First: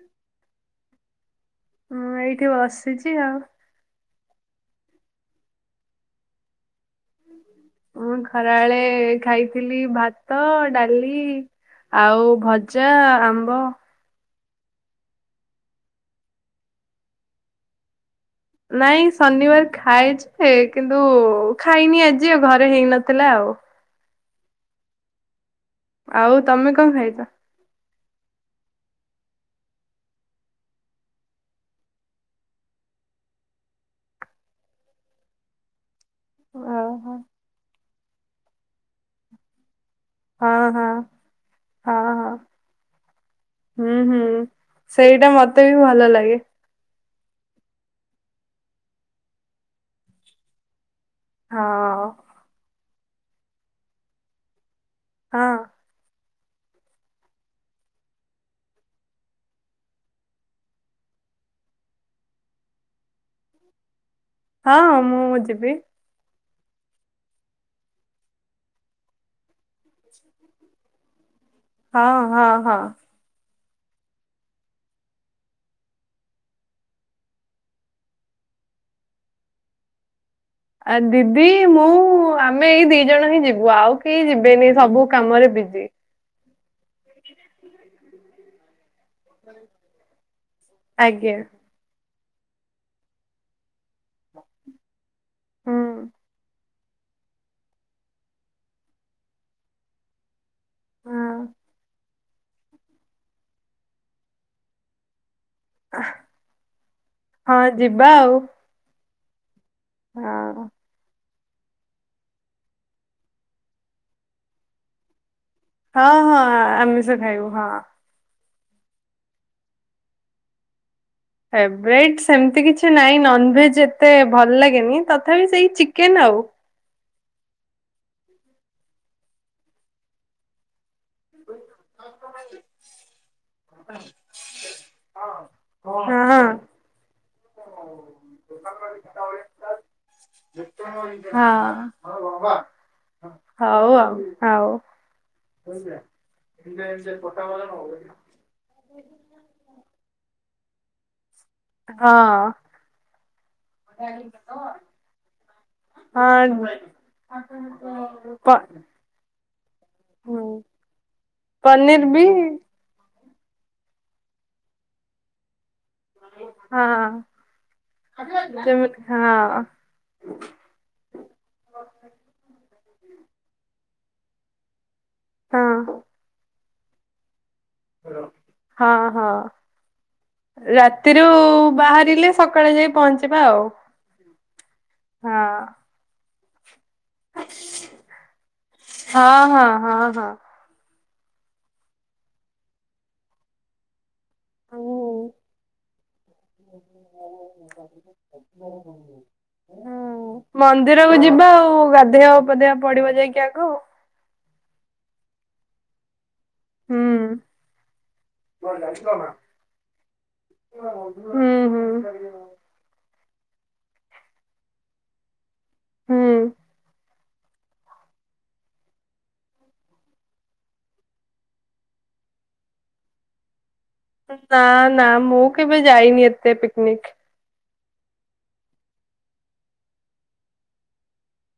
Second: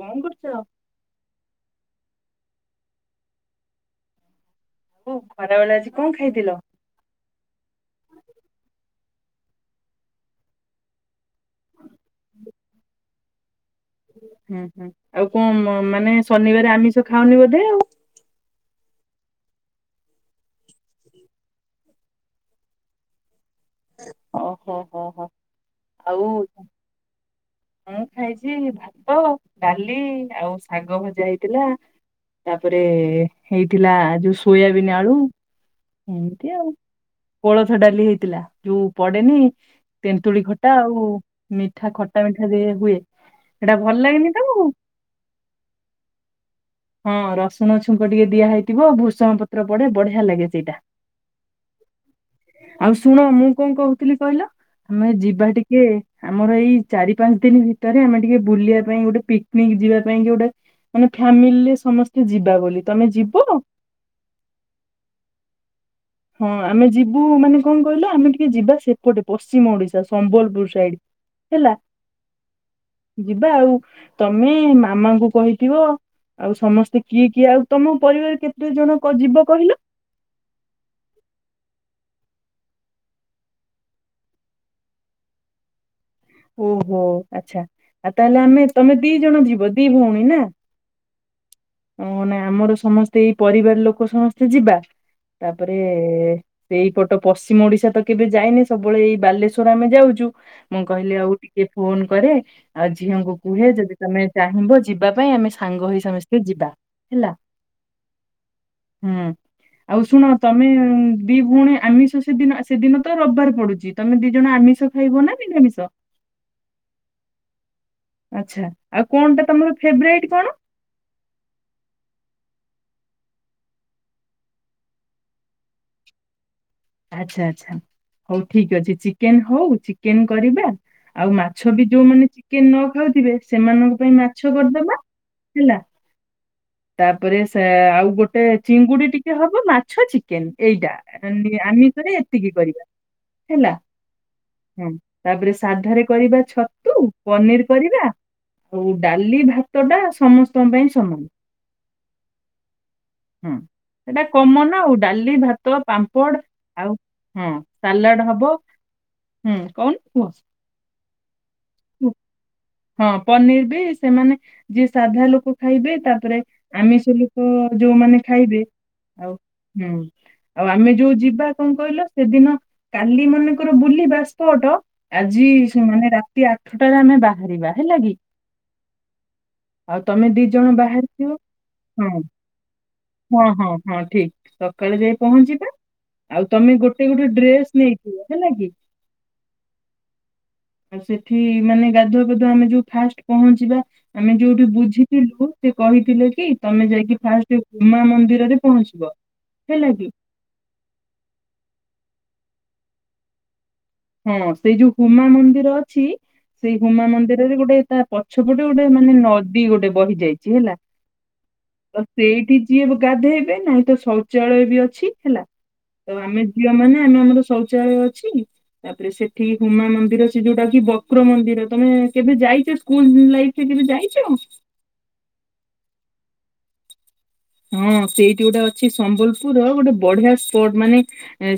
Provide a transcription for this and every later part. କଣ କରୁଛ? ହଁ ଏଇଠି ବସିଛି ଆଉ। ଓ ଖରା ବେଳେ ଆଜି କଣ ଖାଇଥିଲ? ମୁଁ ଖରାବେଳେ ଖାଇଥିଲି ଭାତ, ଡାଲି ଆଉ ଭଜା, ଆମ୍ବ। ହୁଁ ହୁଁ ଆଉ କଣ ମାନେ ଶନିବାର ଆମିଷ ଖାଅନି ବୋଧେ ଆଉ। ନାଇଁ ଶନିବାର ଖାଏ ଯେ କିନ୍ତୁ ଖାଇନି ଆଜି ଆଉ ଘରେ ହେଇନଥିଲା ଆଉ। ଓହୋ ହୋ ହୋ ହୋ। ଆଉ ତମେ କଣ ଖାଇଛ? ମୁଁ ଖାଇଛି ଭାତ, ଡାଲି ଆଉ ଶାଗ ଭଜା ହେଇଥିଲା। ତାପରେ ହେଇଥିଲା ଯୋଉ ସୋୟାବିନ୍ ଆଳୁ। ଏମିତି ଆଉ ଓହୋ ହଁ କୋଳଥ ଡାଲି ହେଇଥିଲା ଯୋଉ ପଡେନି ତେନ୍ତୁଳି ହଁ ଖଟା ହଁ ଆଉ ମିଠା ଖଟା ଖଟା ହଁ ମିଠା ଦିଆ ହୁଏ ସେଟା ହୁଁ ଭଲ ଲାଗେନି ହୁଁ। ତମକୁ? ସେଇଟା ମତେ ବି ଭଲ ଲାଗେ ହଁ ରସୁଣ ଛୁଙ୍କ ଟିକେ ଦିଆହଇଥିବ ଭୂସଙ୍ଗ ପତ୍ର ପଡେ ବଢିଆ ଲାଗେ ସେଇଟା। ହଁ। ଆଉ ଶୁଣ ମୁଁ କଣ କହୁଥିଲି କହିଲ ଆମେ ଯିବା ହଁ ଟିକେ ଆମର ଏଇ ଚାରି ପାଞ୍ଚ ଦିନ ଭିତରେ ଆମେ ଟିକେ ବୁଲିବା ପାଇଁ ଗୋଟେ ପିକନିକ ଯିବା ପାଇଁ କି ଗୋଟେ ମାନେ ଫ୍ୟାମିଲିରେ ସମସ୍ତେ ଯିବା ବୋଲି ତମେ ଯିବ? ହଁ ହଁ ମୁଁ ଯିବି। ହଁ ଆମେ ଯିବୁ ମାନେ କଣ କହିଲ ଆମେ ଟିକେ ଯିବା ସେପଟେ ପଶ୍ଚିମ ଓଡିଶା ସମ୍ବଲପୁର ସାଇଡ। ହେଲା ହ। ହ। ହ। ଯିବା ଆଉ ତମେ ମାମାଙ୍କୁ କହିଥିବ। ଆଉ ସମସ୍ତେ କିଏ କିଏ ଆଉ ତମ ପରିବାର କେତେ ଜଣ କ ଯିବ କହିଲ? ଆ ଦିଦି ମୁଁ ଆମେ ଏଇ ଦି ଜଣ ହିଁ ଯିବୁ ଆଉ କେହି ଯିବେନି ସବୁ କାମରେ ବିଜି। ଓହୋ ଆଛା ଆ ତାହେଲେ ଆମେ ତମେ ଦି ଜଣ ଯିବ। ଦି ଭଉଣୀ ନା। ଆଜ୍ଞା। ଅ ନା ଆମର ସମସ୍ତେ ଏଇ ପରିବାର ଲୋକ ସମସ୍ତେ ଯିବା। ତାପରେ ହୁଁ ଏ ସେ ଏଇପଟ ପଶ୍ଚିମ ଓଡିଶା ତ କେବେ ଯାଇନେ। ସବୁବେଳେ ଏଇ ବାଲେଶ୍ଵର ଆମେ ଯାଉଚୁ। ମୁଁ କହିଲି ଆଉ ହଁ ଟିକେ ଫୋନ କରେ। ଆଉ ଝିଅଙ୍କୁ କୁହେ ଯଦି ତମେ ଚାହିଁବ ଯିବା ପାଇଁ ଆମେ ସାଙ୍ଗ ହୋଇ ସମସ୍ତେ ଯିବା ହେଲା। ହଁ ଯିବା ଆଉ ହୁଁ। ଆଉ ଶୁଣ ତମେ ଉଁ ଦି ଭଉଣୀ ଆମିଷ ସେଦିନ ସେଦିନ ତ ରବିବାର ପଡୁଚି। ତମେ ଦି ଜଣ ଆମିଷ ଖାଇବ ନା ନିରାମିଷ? ହ ହ ଆମିଷ ଖାଇବୁ ହିଁ। ଆଚ୍ଛା ଆଉ କଣ ଟା ତମର ଫେବରାଇଟ୍ କଣ? ଫେବ୍ରାଇଟ ସେମତି କିଛି ନାଇଁ ନନଭେଜ ଏତେ ଭଲ ଲାଗେନି ତଥାପି ସେଇ ଚିକେନ ଆଉ। ଆଚ୍ଛା ଆଚ୍ଛା ହଉ ଠିକ୍ ଅଛି। ଚିକେନ ହଉ, ଚିକେନ କରିବା ଆଉ ମାଛ ବି ଯୋଉମାନେ ଚିକେନ ନ ଖାଉଥିବେ ସେମାନଙ୍କ ପାଇଁ ମା - ଛ କରିଦେବା ହେଲା। ହଁ ହଁ ତାପରେ ସେ ଆଉ ଗୋଟେ ଚିଙ୍ଗୁଡି ଟିକେ ହବ ମାଛ ଚି - କେନ୍ ଏଇଟା ନି ଆମିଷରେ ଏତିକି କରିବା। ହେଲା। ହଉ ଆଉ ହଉ ହୁଁ, ତାପରେ ସାଧାରେ କରିବା ଛତୁ ପନିର କରିବା। ଆଉ ଡାଲି ଭାତ ଟା ସମସ୍ତଙ୍କ ପାଇଁ ସମାନ। ହୁଁ। ସେଟା କମନ ଆଉ ଡାଲି, ଭାତ, ପାମ୍- ମ୍ପଡ ହଁ ହଁ। ଆଉ ହଁ ସାଲାଡ ପ ହବ। ହୁଁ କହୁନ କୁହ। ହୁଁ ପନିର ବି- ହଁ ପନିର ବି ସେମାନେ ଯିଏ ସାଧା ଲୋକ ଖାଇବେ ତାପରେ ହଁ ଆମିଷ ଲୋକ ଯୋଉମାନେ ଖାଇବେ। ଯେମିତି ଆଉ ହଁ ହୁଁ। ଆଉ ଆମେ ଯୋଉ ଯିବା କଣ କହିଲ ସେଦିନ କାଲି ମନେକର ବୁଲିବା ସ୍ଟଟ ଆଜି ହଁ ସୁଁ ମାନେ ରାତି ଆଠଟାରେ ଆମେ ବାହାରିବା ହେଲା କି? ହଁ ହଁ। ଆଉ ତମେ ଦି ଜଣ ରାତିରୁ ବାହାରିଥିବ ହଁ ବାହାରିଲେ ସକାଳେ ଯାଇ ପହଞ୍ଚିବା ହଁ ଆଉ। ହଁ ହଁ ଠିକ ସକାଳେ ଯାଇ ହଁ। ପହଞ୍ଚିବା। ଆଉ ତମେ ଗୋଟେ ଗୋଟେ ଡ୍ରେସ ନେଇଥିବ ହେଲା କି? ହଁ। ହଁ। ହଁ। ହଁ। ଆଉ ସେଠି ମାନେ ଗାଧୁଆ ପାଧୁଆ ଆମେ ଯୋଉ ଫାଷ୍ଟ ପହଞ୍ଚିବା ଆମେ ଯୋଉଠୁ ବୁଝିଥିଲୁ ସେ କହିଥିଲେ କି ତମେ ଯାଇକି ଫାଷ୍ଟ ଉମା ମନ୍ଦିରରେ ପହଞ୍ଚିବ। ହେଲା କି? ମନ୍ଦିରକୁୁ ଯିବା ଆଉ ଗାଧେଆ ପାଧେଆ ପଡିବ ଯାଇକି ଆଗ। ହଁ ସେଇ ଯୋଉ ହୁମା ମନ୍ଦିର ଅଛି ସେଇ ହୁମା ହୁଁ ମନ୍ଦିରରେ ଗୋଟେ ତା ପଛପଟେ ଗୋଟେ ମାନେ ନଦୀ ଗୋଟେ ବହି ଯାଇଚି ହେଲା। [unintelligible] ତ ସେଇଠି ଯିଏ ବ ଗାଧେଇବେ ନାହିଁ ତ ଶୌଚାଳୟ ବି ଅଛି ହେଲା। ତ ହୁଁ। ଆମେ ଝିଅ ମାନେ ଆମେ ଆମର ଶୌଚାଳୟ ଅଛି। ତାପରେ ସେଠି ହୁମା ମନ୍ଦିର ସେ ଯୋଉଟା କି ବକ୍ର ମନ୍ଦିର। ତମେ କେବେ ଯାଇଚ ସ୍କୁଲ ଲାଇଫରେ କେବେ ଯାଇ ନାନ୍ ନା ମୁଁ କେବେ ଯାଇନି ଏତେ ପିକନିକ। ହଁ ସେଇଠି ଗୋଟେ ଅଛି ସମ୍ବଲପୁର, ଗୋଟେ ବଢିଆ ସ୍ପଟ ମାନେ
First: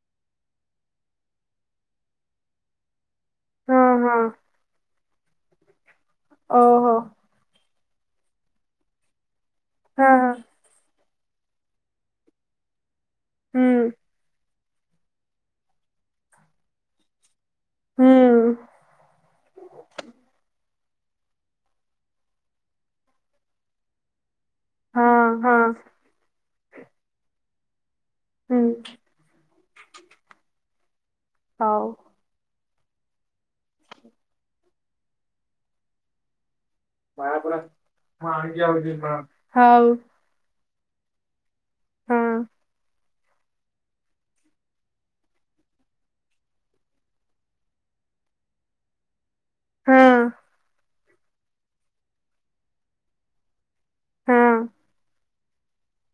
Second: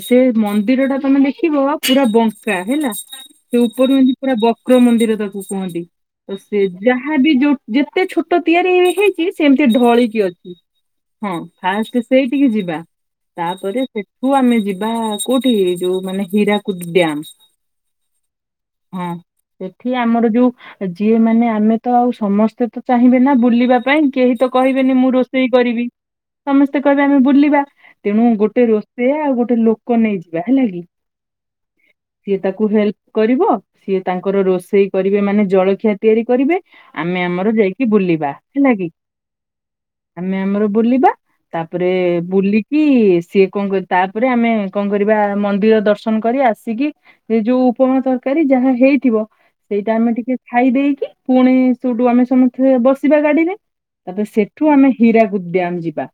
ସେ ମନ୍ଦିରଟା ତମେ ଦେଖିବ ପୁରା ବଙ୍କା, ହେଲା। ସେ ହଁ ଉପରୁ ଏନ୍ତି ହଁ ପୁରା ବକ୍ର ମନ୍ଦିର ତାକୁ କୁହନ୍ତି। ତ ସେ ଓହୋ। ଯାହାବି ଯୋଉ ଯେତେ ଛୋଟ ତିଆରି ହେଇଛି ସେମିତି ହଁ ଢଳିକି ହଁ ଅଛି। ହଁ ଫାଷ୍ଟ ସେଇଠିକି ଯିବା। ହୁଁ ତାପରେ ସେଠୁ ଆମେ ଯିବା କୋଉଠି? ଯୋଉ ମାନେ ହୀରାକୁଦ ଡ୍ୟାମ। ହୁଁ ହଁ ସେଠି ଆମର ଯୋଉ ଯିଏ ମାନେ ଆମେ ତ ଆଉ ସମସ୍ତେ ତ ଚାହିଁବେ ନା ବୁଲିବା ପାଇଁ। କେହି ତ କହିବେନି ମୁଁ ହଁ ରୋଷ ରୋଷେଇ ହଁ କରିବି। ସମସ୍ତେ କହିବେ ଆମେ ବୁଲିବା। ତେଣୁ ହୁଁ ଗୋଟେ ରୋଷେଇଆ ଆଉ ଗୋଟେ ଲୋକ କୁ ନେଇଯିବା। ହେଲା କି? ହଉ। ସିଏ ତାକୁ ହେଲ୍ପ କରିବ। ସିଏ ତାଙ୍କର ରୋଷେଇ କରିବେ ମାନେ ଜଳଖିଆ ତିଆରି କରିବେ। ଆମେ ଆମର ଯାଇକି ବୁଲିବା। ହେଲା କି? ହଉ। ଆମେ ଆମର ବୁଲିବା। ତାପରେ ହଁ ବୁଲିକି ସିଏ କଣ କରି, ତାପରେ ଆମେ କଣ କରିବା ମନ୍ଦିର ଦର୍ଶନ କରି ଆସିକି ହେଇ ଯୋଉ ଉପମା ତରକାରୀ ଯାହା ହେଇଥିବ ସେଇଠୁ ଆମେ ହଁ ଟିକେ ଖାଇ ଦେଇକି ପୁ, ଣି ସେଠୁ ଆମେ ସମସ୍ତେ ବସିବା ଗାଡିରେ। ତାପରେ ହଁ ସେଠୁ ଆମେ ହୀରାକୁଦ ଡ୍ୟାମ ଯିବା,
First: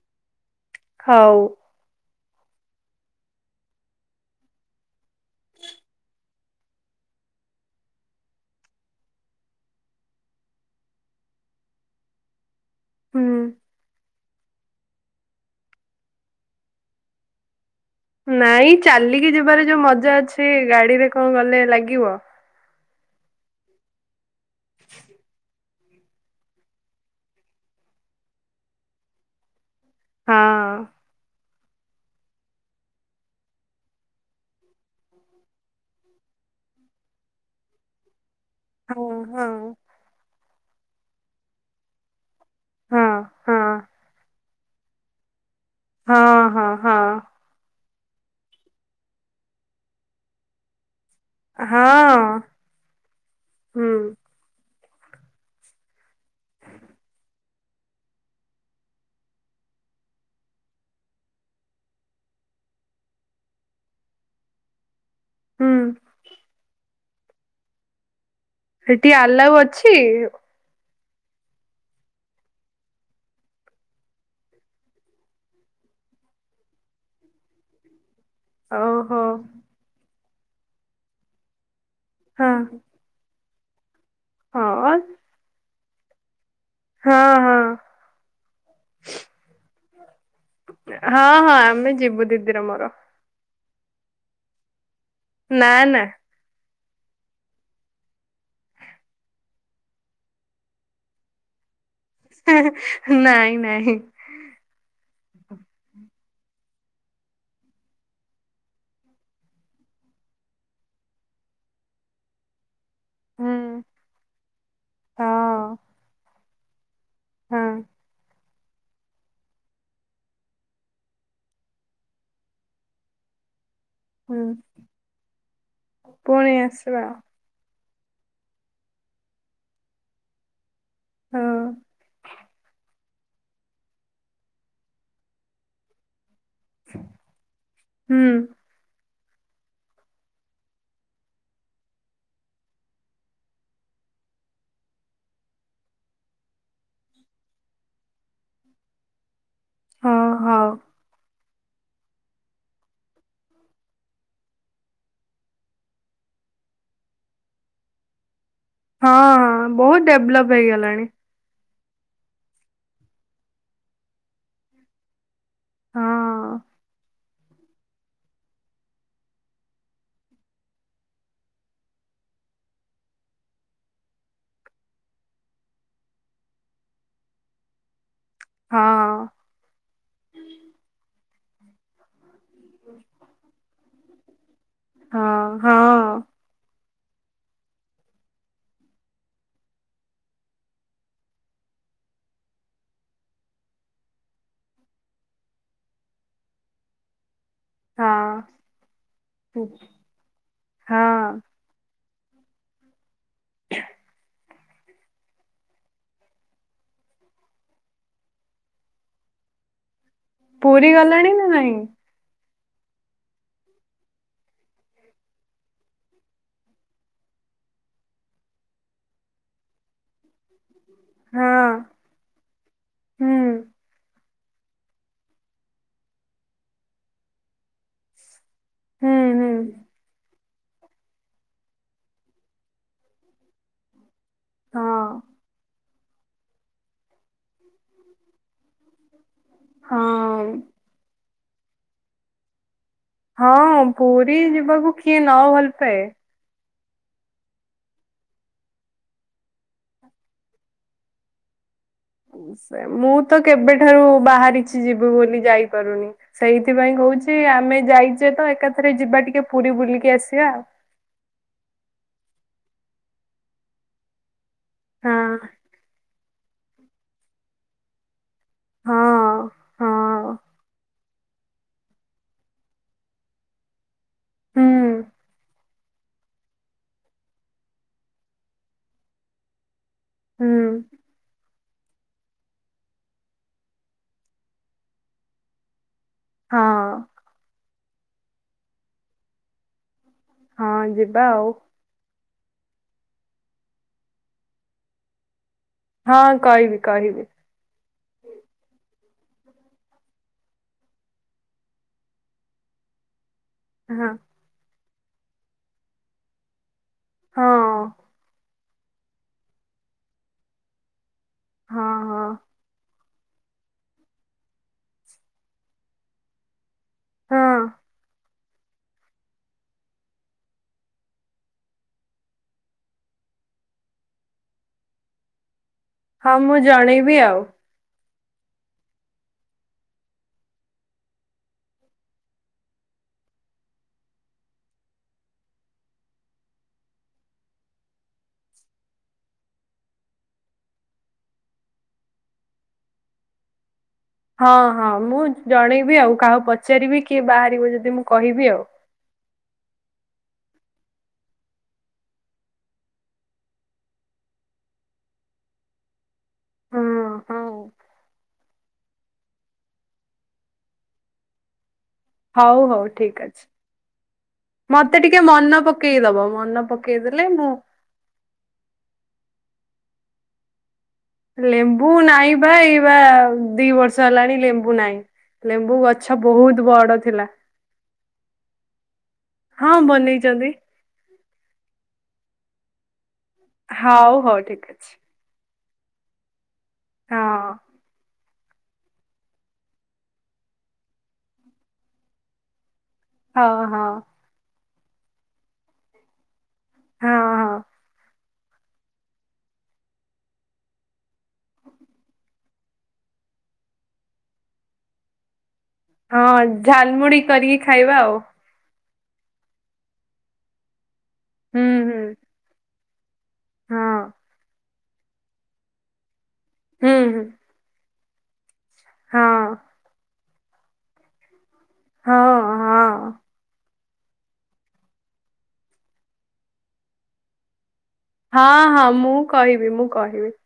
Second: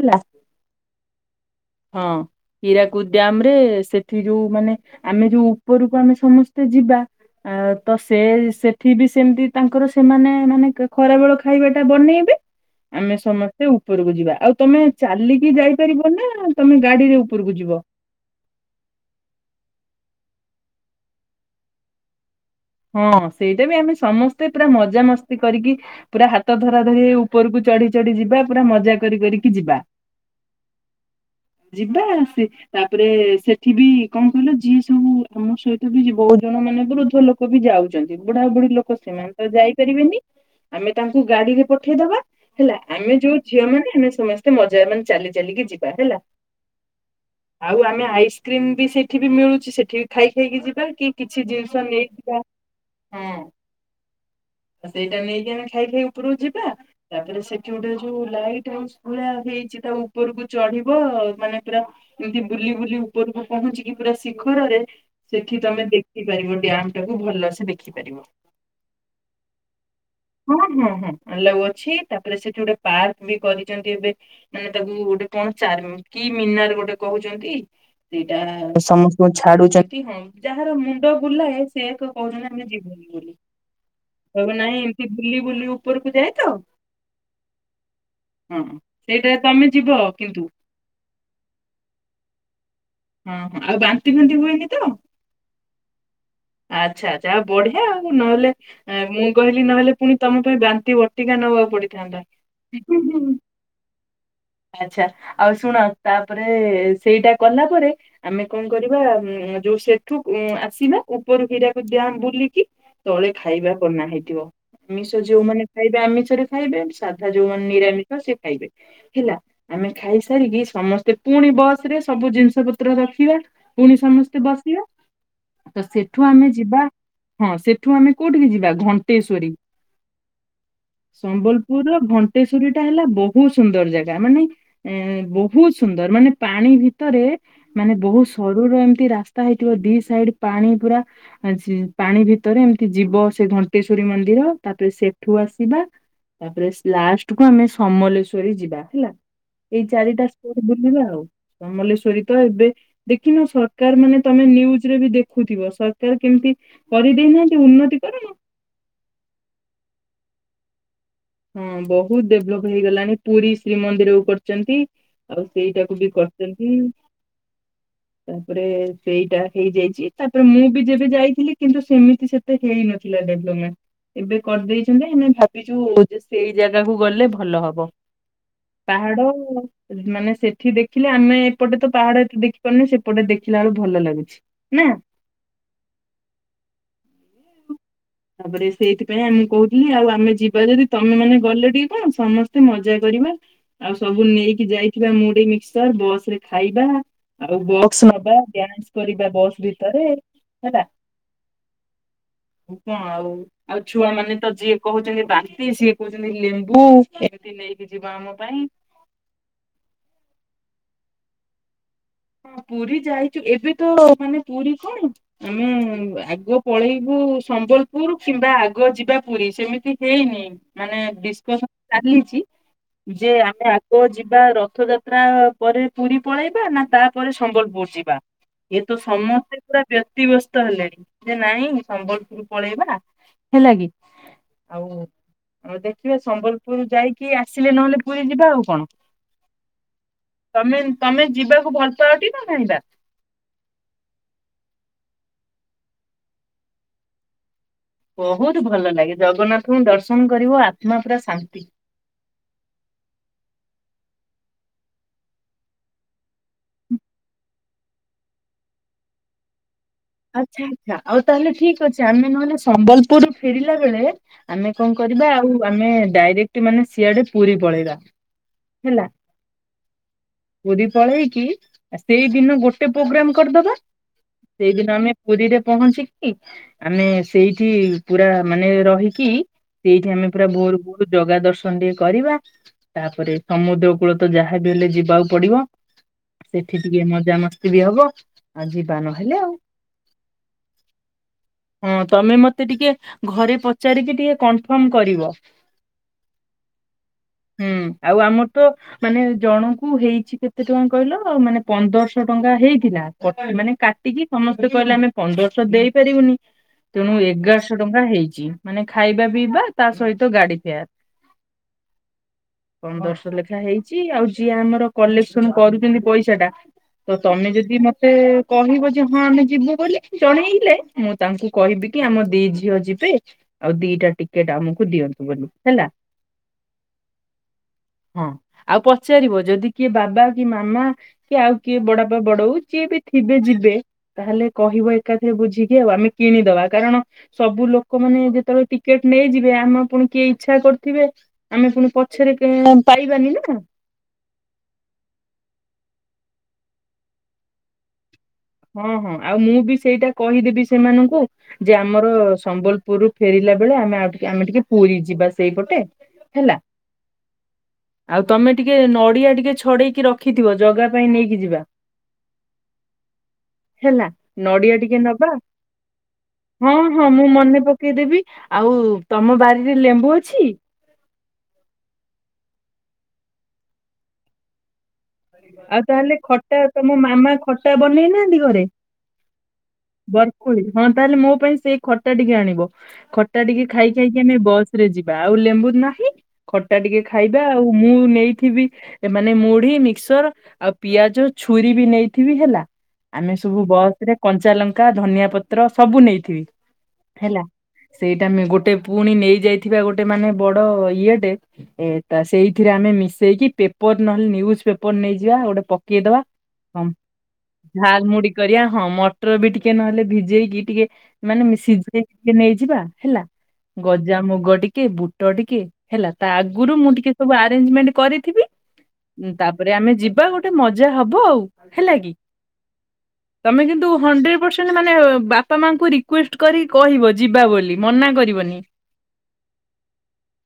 ହେଲା। ହଉ। ହଁ। ହୀରାକୁଦ ଡ୍ୟାମ ରେ ସେଠି ଯୋଉ ମାନେ ଆମେ ଯୋଉ ଉପରକୁ ଆମେ ସମସ୍ତେ ଯିବା ଆ ତ ସେ ସେଠି ବି ସେମତି ତାଙ୍କର ସେମାନେ ମାନେ ଖରାବେେଳ ଖାଇବା ଟା ବନେଇବେ। ଆମେ ହୁଁ। ସମସ୍ତେ ଉପରକୁ ଯିବା। ଆଉ ତମେ ଚାଲିକି ଯାଇପାରିବ ନା, ତମେ ଗାଡିରେ ଉପରକୁ ଯିବ? ନାଇଁ ଚାଲିକି ଯିବାରେ ଯୋଉ ମଜା ଅଛି ଗାଡିରେ କଣ ଗଲେ ଲାଗିବ? ହଁ ସେଇଟା ବି ଆମେ ସମସ୍ତେ ପୁରା ମଜାମସ୍ତି କରିକି ପୁରା ହାତ ଧରା ଧରି ହେଇ ଉପରକୁ ଚଢି ଚଢି ଯିବା। ପୁରା ମଜା କରି କରିକି ଯିବା। ହଁ। ଯିବା, ଆସି ତାପରେ ସେଠି ବି କଣ କହିଲ ଯିଏ ସବୁ ଆମ ସହିତ ବି ବହୁତ ଜଣ ମାନେ ଯୋଉ ଲୋକ ଲୋକ ବି ଯାଉଛନ୍ତି। ବୁଢା ବୁଢୀ ଲୋକ ହଁ ସେମାନେ ତ ହଁ ଯାଇପାରିବେନି। ଆମେ ତାଙ୍କୁ ଗାଡିରେ ପଠେଇଦବା। ହେଲା। ହଁ ଆମେ ଯୋଉ ହଁ ଝିଅ ମାନେ ଆମେ ସମସ୍ତେ ମଜା ମାନେ ଚାଲି ଚାଲିକି ଯିବା। ହଁ, ହେଲା ହଁ, ହଁ। ଆଉ ଆମେ ଆଇସ୍କ୍ରିମ ବି ସେଠି ବି ମିଳୁଛି, ସେଠି ବି ଖାଇ ଖାଇକି ଯିବା। କି କିଛି ଜିନିଷ ନେଇକି ଆଁ ହୁଁ। ତ ସେଇଟାକୁ ନେଇକି ଆମେ ଖାଇ ଖାଇ ଉପରକୁ ଯିବା। ତାପରେ ସେଠି ଗୋଟେ ଯୋଉ ଲାଇଟ ହାଉସ ପୁରା ହେଇଛି ତା ଉପରକୁ ଚଢିବ, ମାନେ ପୁରା ଏମିତି ବୁଲି ବୁଲି ଉପରକୁ ପହଞ୍ଚିକି ପୁରା ଶିଖରରେ ସେଠି ହୁଁ ତମେ ଦେଖିପାରିବ ଡ୍ୟାମ ଟାକୁ। ଭଲସେ ଦେଖିପାରିବ। ହେଠି ଆଲାଉ ଅଛି? ହୁଁ -ହୁଁ -ହୁଁ, ଆଲାଉ ଅଛି। ତାପରେ ସେଠି ଗୋଟେ ପାର୍କ ବି କରିଛନ୍ତି ଏବେ ମାନେ ତାକୁ ଗୋଟେ କଣ ଚାରମ କି ମିନାର ଗୋଟେ କହୁଛନ୍ତି? ସେଇଟା ଓହୋ ସମସ୍ତଙ୍କୁ ଛାଡୁଛନ୍ତି ହଁ ଯାହାର ମୁଣ୍ଡ ବୁଲାଏ ସେ ଏକ କହୁଛନ୍ତି ହଁ ଆମେ ଯିବୁନି ବୋଲି। ନହେଲେ ହଁ ନାଇଁ ହଁ ଏମତି ବୁଲିବୁ ବୁଲି ଉପରକୁ ଯାଏ ତ, ହଁ ହଁ ହଁ ସେଇଟାକୁ ଆମେ ଯିବ କିନ୍ତୁ। ହଁ ହଁ ଆମେ ଯିବୁ ଦିଦିର ମୋର। ହଁ ହଁ। ଆଉ ବାନ୍ତି ଫାନ୍ତି ହୁଏନି ତ? ନା ନା। ଆଚ୍ଛା। ଯାହା ହଉ ବଢିଆ ଆଉ। ନହେଲେ ମୁଁ କହିଲି ନହେଲେ ପୁଣି ତମ ପାଇଁ ବାନ୍ତି ବଟିକା ନବାକୁ ପଡିଥାନ୍ତା। ନାଇଁ ନାହିଁ। ଆଚ୍ଛା। ଆଉ ଶୁଣ ତାପରେ ସେଇଟା କଲା ପରେ ଆମେ କଣ କରିବା ଯୋଉ ସେଠୁ ଆସିବା ଉପରୁ ହିରାକୁଦ ଡ଼୍ୟାମ୍ ବୁଲିକି ତଳେ ହୁଁ ଖାଇବା ବନା ହେଇଥିବ। ଆମିଷ ଯୋଉମାନେ ହଁ ଖାଇବେ ଆମିଷରେ ଖାଇବେ। ସାଧା ଯୋଉମାନେ ହଁ ନିରାମିିଷ ସେ ଖାଇବେ। ହେଲା। ଆମେ ଖାଇସାରିକି ସମସ୍ତେ ପୁଣି ବସ୍ ରେ ସବୁ ଜିନିଷ ପତ୍ର ରଖିବା। ପୁଣି ସମସ୍ତେ ହୁଁ ବସିବା। ତ ସେଠୁ ଆମେ ପୁଣି ଯିବା ଆସିବା ହଁ ସେଠୁ ଆମେ କୋଉଠିକି ଯିବା ଘଣ୍ଟେଶ୍ଵରୀ। ହଁ ସମ୍ବଲପୁରର ଘଣ୍ଟେଶ୍ଵରୀ ଟା ହେଲା ବ ବହୁତ୍ ସୁନ୍ଦର ଜାଗା। ମାନେ ଏ ବହୁତ ସୁନ୍ଦର। ମାନେ ପାଣି ଭିତରେ ମାନେ ହୁଁ ବହୁତ୍ ସରୁର ଏମିତି ରାସ୍ତା ହେଇଥିବ ଦି ସାଇଡ୍ ପାଣି ପୁରା ଆ ସେ ପାଣି ଭିତରେ ଏମତି ଯିବ ସେ ଘଣ୍ଟେଶ୍ଵରୀ ମନ୍ଦିର, ତାପରେ ସେଠୁ ଆସିବା ତାପରେ ଲାଷ୍ଟକୁ ଆମେ ସମଲେଶ୍ୱରୀ ଯିବା ହେଲା। ଦି ହଁ ଚାରିଟା ସ୍ପୁଟ୍ ହଉ ବୁଲିବା ଆଉ। ସମଲେଶ୍ଵରୀ ତ ଏବେ ଦେଖିନ ସରକାର ମାନେ ତମେ ନ୍ଯୁଜରେ ବି ଦେଖୁଥିବ ସରକାର କେମତି କରିଦେଇନାହାନ୍ତି ଉନ୍ନତି କରଣ। ହଁ ବହୁତ ଡେଭଲପ୍ ହେଇଗଲାଣି। ହଁ ବହୁତ ଡେଭଲପ୍ ହେଇଗଲାଣି। ପୁରୀ ଶ୍ରୀମନ୍ଦିରକୁ କରୁଚନ୍ତି। ଆଉ ସେଇଟାକୁ ବି ହଁ କରିଛନ୍ତି। ତାପରେ ସେଇଟା ହେଇଯାଇଚି। ତାପରେ ମୁଁ ବି ଯେବେ ଯାଇଥିଲି କିନ୍ତୁ ସେମିତି ସେ ହେଇନଥିଲା ଡେଭଲପମେଣ୍ଟ। ଏବେ କରିଦେଇଛନ୍ତି। ଆମେ ଭାବିଚୁ ଯେ ସେଇ ଜାଗାକୁ ଗଲେ ଭଲ ହବ। ହଁ ପାହାଡ ମାନେ ସେଠି ଦେଖିଲେ ଆମେ ଏପଟେ ତ ପାହାଡ ଦେ ଦେଖିପାରୁନୁ। ସେପଟେ ଦେଖିଲା ବେଳକୁ ଭଲ ଲାଗୁଚି ନା। ହଁ ହଁ। ତାପରେ ସେଇଥିପାଇଁ ଆ ମୁଁ କହୁଥିଲି ଆଉ ଆମେ ଯିବା ଯଦି ତମେ ମାନେ ଗଲେ ଟିକେ କଣ ସମସ୍ତେ ମଜା କରିବା। ଆଉ ସବୁ ନେଇକି ଯାଇଥିବା ମୁଡି ମିକ୍ସଚର ବସ୍ ରେ ଖାଇବା। ଆଉ ବକ୍ସ ନବା ହଁ ଡ୍ୟାନ୍ସ କରିବା ବସ୍ ଭିତରେ ହେଲା। ହଁ ଆଉ କଣ ଆଉ, ଆଉ ଛୁଆମାନେ ତ ଯି କହୁଛନ୍ତି ବାନ୍ତି ସିଏ କହୁଛନ୍ତି ଲେମ୍ବୁ, ଏମତି ନେଇକି ଯିବା ଆମପାଇଁ। ପୁରୀ ଗଲେଣି ନା ନାଇଁ? ପୁରୀ ଯାଇଚୁ ଏବେ ତ ମାନେ ପୁରୀ କଣ ମୁଁ ଆଗ ପଳେଇବୁ ସମ୍ବଲପୁର କିମ୍ବା ଆଗ ଯିବା ପୁରୀ ସେମିତି ହେଇନି। ମାନେ ହଁ ଡିସ୍କକସନ ଚାଲିଚି ଯେ ହୁଁ ଆମେ ଆଗ ଯି ବା ରଥଯାତ୍ରା ପରେ ପୁରୀ ପଳେଇବା ନା ତାପରେ ସମ୍ବଲପୁର ଯିବା। ଇଏ ତ ହୁଁ ହୁଁ ସମସ୍ତେ ପୁରା ବ୍ୟତିବ୍ୟସ୍ତ ହେଲେଣି। ଯେ ନାଇଁ ସମ୍ବଲପୁର ପଳେଇବା ହେଲା କି। ଆଉ ହଁ ଦେଖିବା ସମ୍ବଲପୁର ଯାଇକି ଆସିଲେ ନହଲେ ପୁରୀ ଯିବା ଆଉ କଣ। ହଁ। ତମେ ତମେ ଯିବାକୁ ଭଲ ପାଅ ଟି ନା ନାଇବା। ହଁ ପୁରୀ ଯିବାକୁ କିଏ ନ ଭଲ ପାଏ। ବହୁତ ଭଲ ଲାଗେ ଜଗନ୍ନାଥଙ୍କୁ ଦର୍ଶନ କରିବ ଆତ୍ମା ପୁରା ଶାନ୍ତି। ସେ ମୁଁତ କେବେଠାରୁ ବାହାରିଛି ଯିବୁ ବୋଲି ଯାଇପାରୁନି। ସେଇଥିପାଇଁ କହୁଛି ଆମେ ଯାଇଚେ ତ ଏକାଥରେ ଯିବା ଟିକେ ପୁରୀ ବୁଲିକି ଆସିବା। ଆଚ୍ଛା ଆଚ୍ଛା ଆଉ ତାହେଲେ ଠିକ ଅଛି ଆମେ ନହେଲେ ସମ୍ବଲପୁରରୁୁ ଫେରିଲା ବେଳେ ଆମେ କଣ ହଁ କରିବା ଆଉ ଆମେ ଡାଇରେକ୍ଟ ମାନେ ସିଆଡେ ପୁରୀ ପଳେଇବା। ହଁ ହେଲା ହଁ ପୁରୀ ପଳେଇକି ସେଇଦିନ ଗୋଟେ ପୋଗ୍ରାମ କରିଦବା ହୁଁ ସେଇ ଦି ରେ ପହଞ୍ଚିକି ଆମେ ସେଇଠି ପୁରା ମାନେ ରହିକି ସେଇଠି ଆମେ ପୁରା ହୁଁ ଭୋର ଭୋର ଜଗା ଦର୍ଶନ ଟିକେ କରିବା। ତାପରେ ସମୁଦ୍ର କୂଳ ତ ଯାହାବି ହେଲେ ଯିବାକୁ ପଡିବ। ସେଠି ହଁ ଟିକେ ମଜାମସ୍ତି ବି ହବ ଆଉ ଯିବା ନହେଲେ ଆଉ। ହଁ ଯିବା ଆଉ। ହଁ ତମେ ମତେ ଟିକେ ଘରେ ପଚାରିକି ଟିକେ କନଫର୍ମ କରିବ। ହଁ କଇବିି କହିବିି। ହୁଁ ଆଉ ଆମର ତ ମାନେ ଜଣଙ୍କୁ ହେଇଛି କେତେ ଟଙ୍କା କହିଲ ମାନେ ପନ୍ଦରଶହ ଟଙ୍କା ହେଇଥିଲା କଟ ମାନେ ହଁ କାଟିକି ସମସ୍ତେ କହିଲେ ଆମେ ପନ୍ଦରଶହ ଦେଇ ପାରିବୁନି। ତେଣୁ ହଁ ଏଗାରଶ ଟଙ୍କା ହେଇଛି ମାନେ ଖାଇବା ପିଇବା ତା ସହିତ ଗାଡି ଫେୟାର। ହଁ ହଁ। ପନ୍ଦରଶ ଲେଖା ହେଇଛି ଆଉ ଯିଏ ଆମର କଲେକ୍ସନ କରୁଛନ୍ତି ପଇସା ଟା ତ ତମେ ହଁ ଯଦି ମତେ କହିବ ଯେ ହଁ ଆମେ ଯିବୁ ବୋଲି ଜଣେଇଲେ ମୁଁ ତାଙ୍କୁ କହିବି କି ଆମ ଦି ଝିଅ ଯିବେ ଆଉ ଦିଟା ଟିକେଟ ଆମକୁ ଦିଅନ୍ତୁ ବୋଲି ହେଲା। ହଁ ମୁଁ ଜଣେଇବି ଆଉ। ହଁ ଆଉ ପଚାରିବ ଯଦି କିଏ ବାବା କି ମାମା କି ଆଉ କିଏ ବଡାପା ବଡଉ ଯିଏ ବି ଥିବେ ଯିବେ। ତାହେଲେ କହିବ ଏକାଥରେ ବୁଝିକି ଆଉ ଆମେ କିଣିଦବା କାରଣ ସବୁ ଲୋକମାନେ ଯେତେବେଳେ ଟିକେଟ ନେଇଯିବେ ଆମ ପୁଣି କିଏ ଇଚ୍ଛା କରିଥିବେ। ଆମେ ପୁଣି ପଛରେ ପାଇବାନି ନା। ହଁ ହଁ ମୁଁ ଜଣେଇବି ଆଉ କାହାକୁ ପଚାରିବି କିଏ ବାହାରିବ ଯଦି ମୁଁ କହିବି ଆଉ। ହଁ ହଁ ଆଉ ମୁଁ ବି ସେଇଟା କହିଦେବି ସେମାନଙ୍କୁ। ଯେ ଆମର ସମ୍ବଲପୁରରୁୁ ଫେରିଲା ବେଳେ ଆମେ ଆମେ ଟିକେ ପୁରୀ ଯିବା ସେଇପଟେ। ହେଲା, ହୁଁ ହୁଁ ଆଉ ତମେ ଟିକେ ନଡିଆ ଟିକେ ଛ ଛଡେଇକି ରଖିଥିବ ଜଗା ପାଇଁ ନେଇକି ଯିବା। ହଉ ହଉ ଠିକ ଅଛି। ହେଲା ନଡିଆ ମତେ ଟିକେ ନବା ମନ ପକେଇ ଦବ ମନ ହଁ ହଁ ପକେଇଦେଲେ ମୁଁ ମନେ ପକେଇଦେବି, ଆଉ ତମ ବାରିରେ ଲେମ୍ବୁ ଅଛି? ଲେମ୍ବୁ ନାଇଁ ପା ଇଏ ବା ଦି ବର୍ଷ ହେଲାଣି ଲେମ୍ବୁ ନାଇଁ। ଆଉ ତାହେଲେ ଖଟା ତମ ଥିଲା ମାମା ଖଟା ବନେଇନାହାନ୍ତି ଘରେ? ହଁ ବନେଇଛନ୍ତି। ବରକୋଳି ହଁ ତାହେଲେ ମୋ ପାଇଁ ସେଇ ଖଟା ଟିକେ ଆଣିବ ଖଟା ଟିକେ ଖାଇ ହଉ ଖାଇକି ଆମେ ହଉ ଠିକ୍ ବସ ରେ ଅଛି ଯି ବା ଆଉ ଲେମ୍ବୁ ନାହିଁ ଖଟା ଟିକେ ହଁ ଖାଇବା ଆଉ ମୁଁ ନେଇଥିବି ଏମାନେ ମୁଢି ମିକ୍ସର ଆଉ ପିଆଜ ଛୁରୀ ବି ନେଇଥିବି ହେଲା। ଆମେ ସବୁ ହଁ ହଁ। ବସ୍ ରେ କଞ୍ଚା ଲଙ୍କା ଧନିଆ ପତ୍ର ସବୁ ନେଇଥିବି। ହଁ ହେଲା ହଁ ସେଇ ମେ ଗୋଟେ ପୁଣି ନେଇ ଯାଇଥିବା ଗୋଟେ ମାନେ ବଡ ଇଏଟେ ଏ ତା ସେଇଥିରେ ଆମେ ମିଶେଇକି ପେପର୍ ନହେଲେ ନିୟୁଜ୍ ପେପର ନେଇଯିବା ଗୋଟେ ପ କେଇଦବା ହଁ ହଁ ଝାଲମୁଢି କରିକି ଖାଇବା ଝାଲ ଆଉ ମୁଢ଼ି କରିବା ହଁ ମଟର ବି ଟିକେ ନହେଲେ ଭିଜେଇକି ଟିକେ ମାନେ ମି ହୁଁ ସିଝେଇ ହୁଁ। ଟି ନେଇଯିବା ହେଲା। ହଁ ଗଜା ମୁଗ ଟିକେ ବୁଟ ଟିକେ ହେଲା ତା ଆଗରୁ ମୁଁ ହୁଁ ଟିକେ ହୁଁ ସବୁ ଆ ଆରେଞ୍ଜମେଣ୍ଟ୍ କରିଥିବି ଉଁ, ତାପରେ ହଁ ଆମେ ଯିବା ଗୋଟେ ମଜା ହବ ଆଉ ହେଲା କି। ହଁ ହଁ। ତମେ କିନ୍ତୁ ହଣ୍ଡ୍ରେଡ ପରସେଣ୍ଟ ମାନେ ବାପା ମାଙ୍କୁ ରିକ୍ଯୁଏଷ୍ଟ କରି କହିବ ଯିବା ବୋଲି ମନା କରିବନି। ହଁ ହଁ ମୁଁ କହିବି ମୁଁ କହିବି।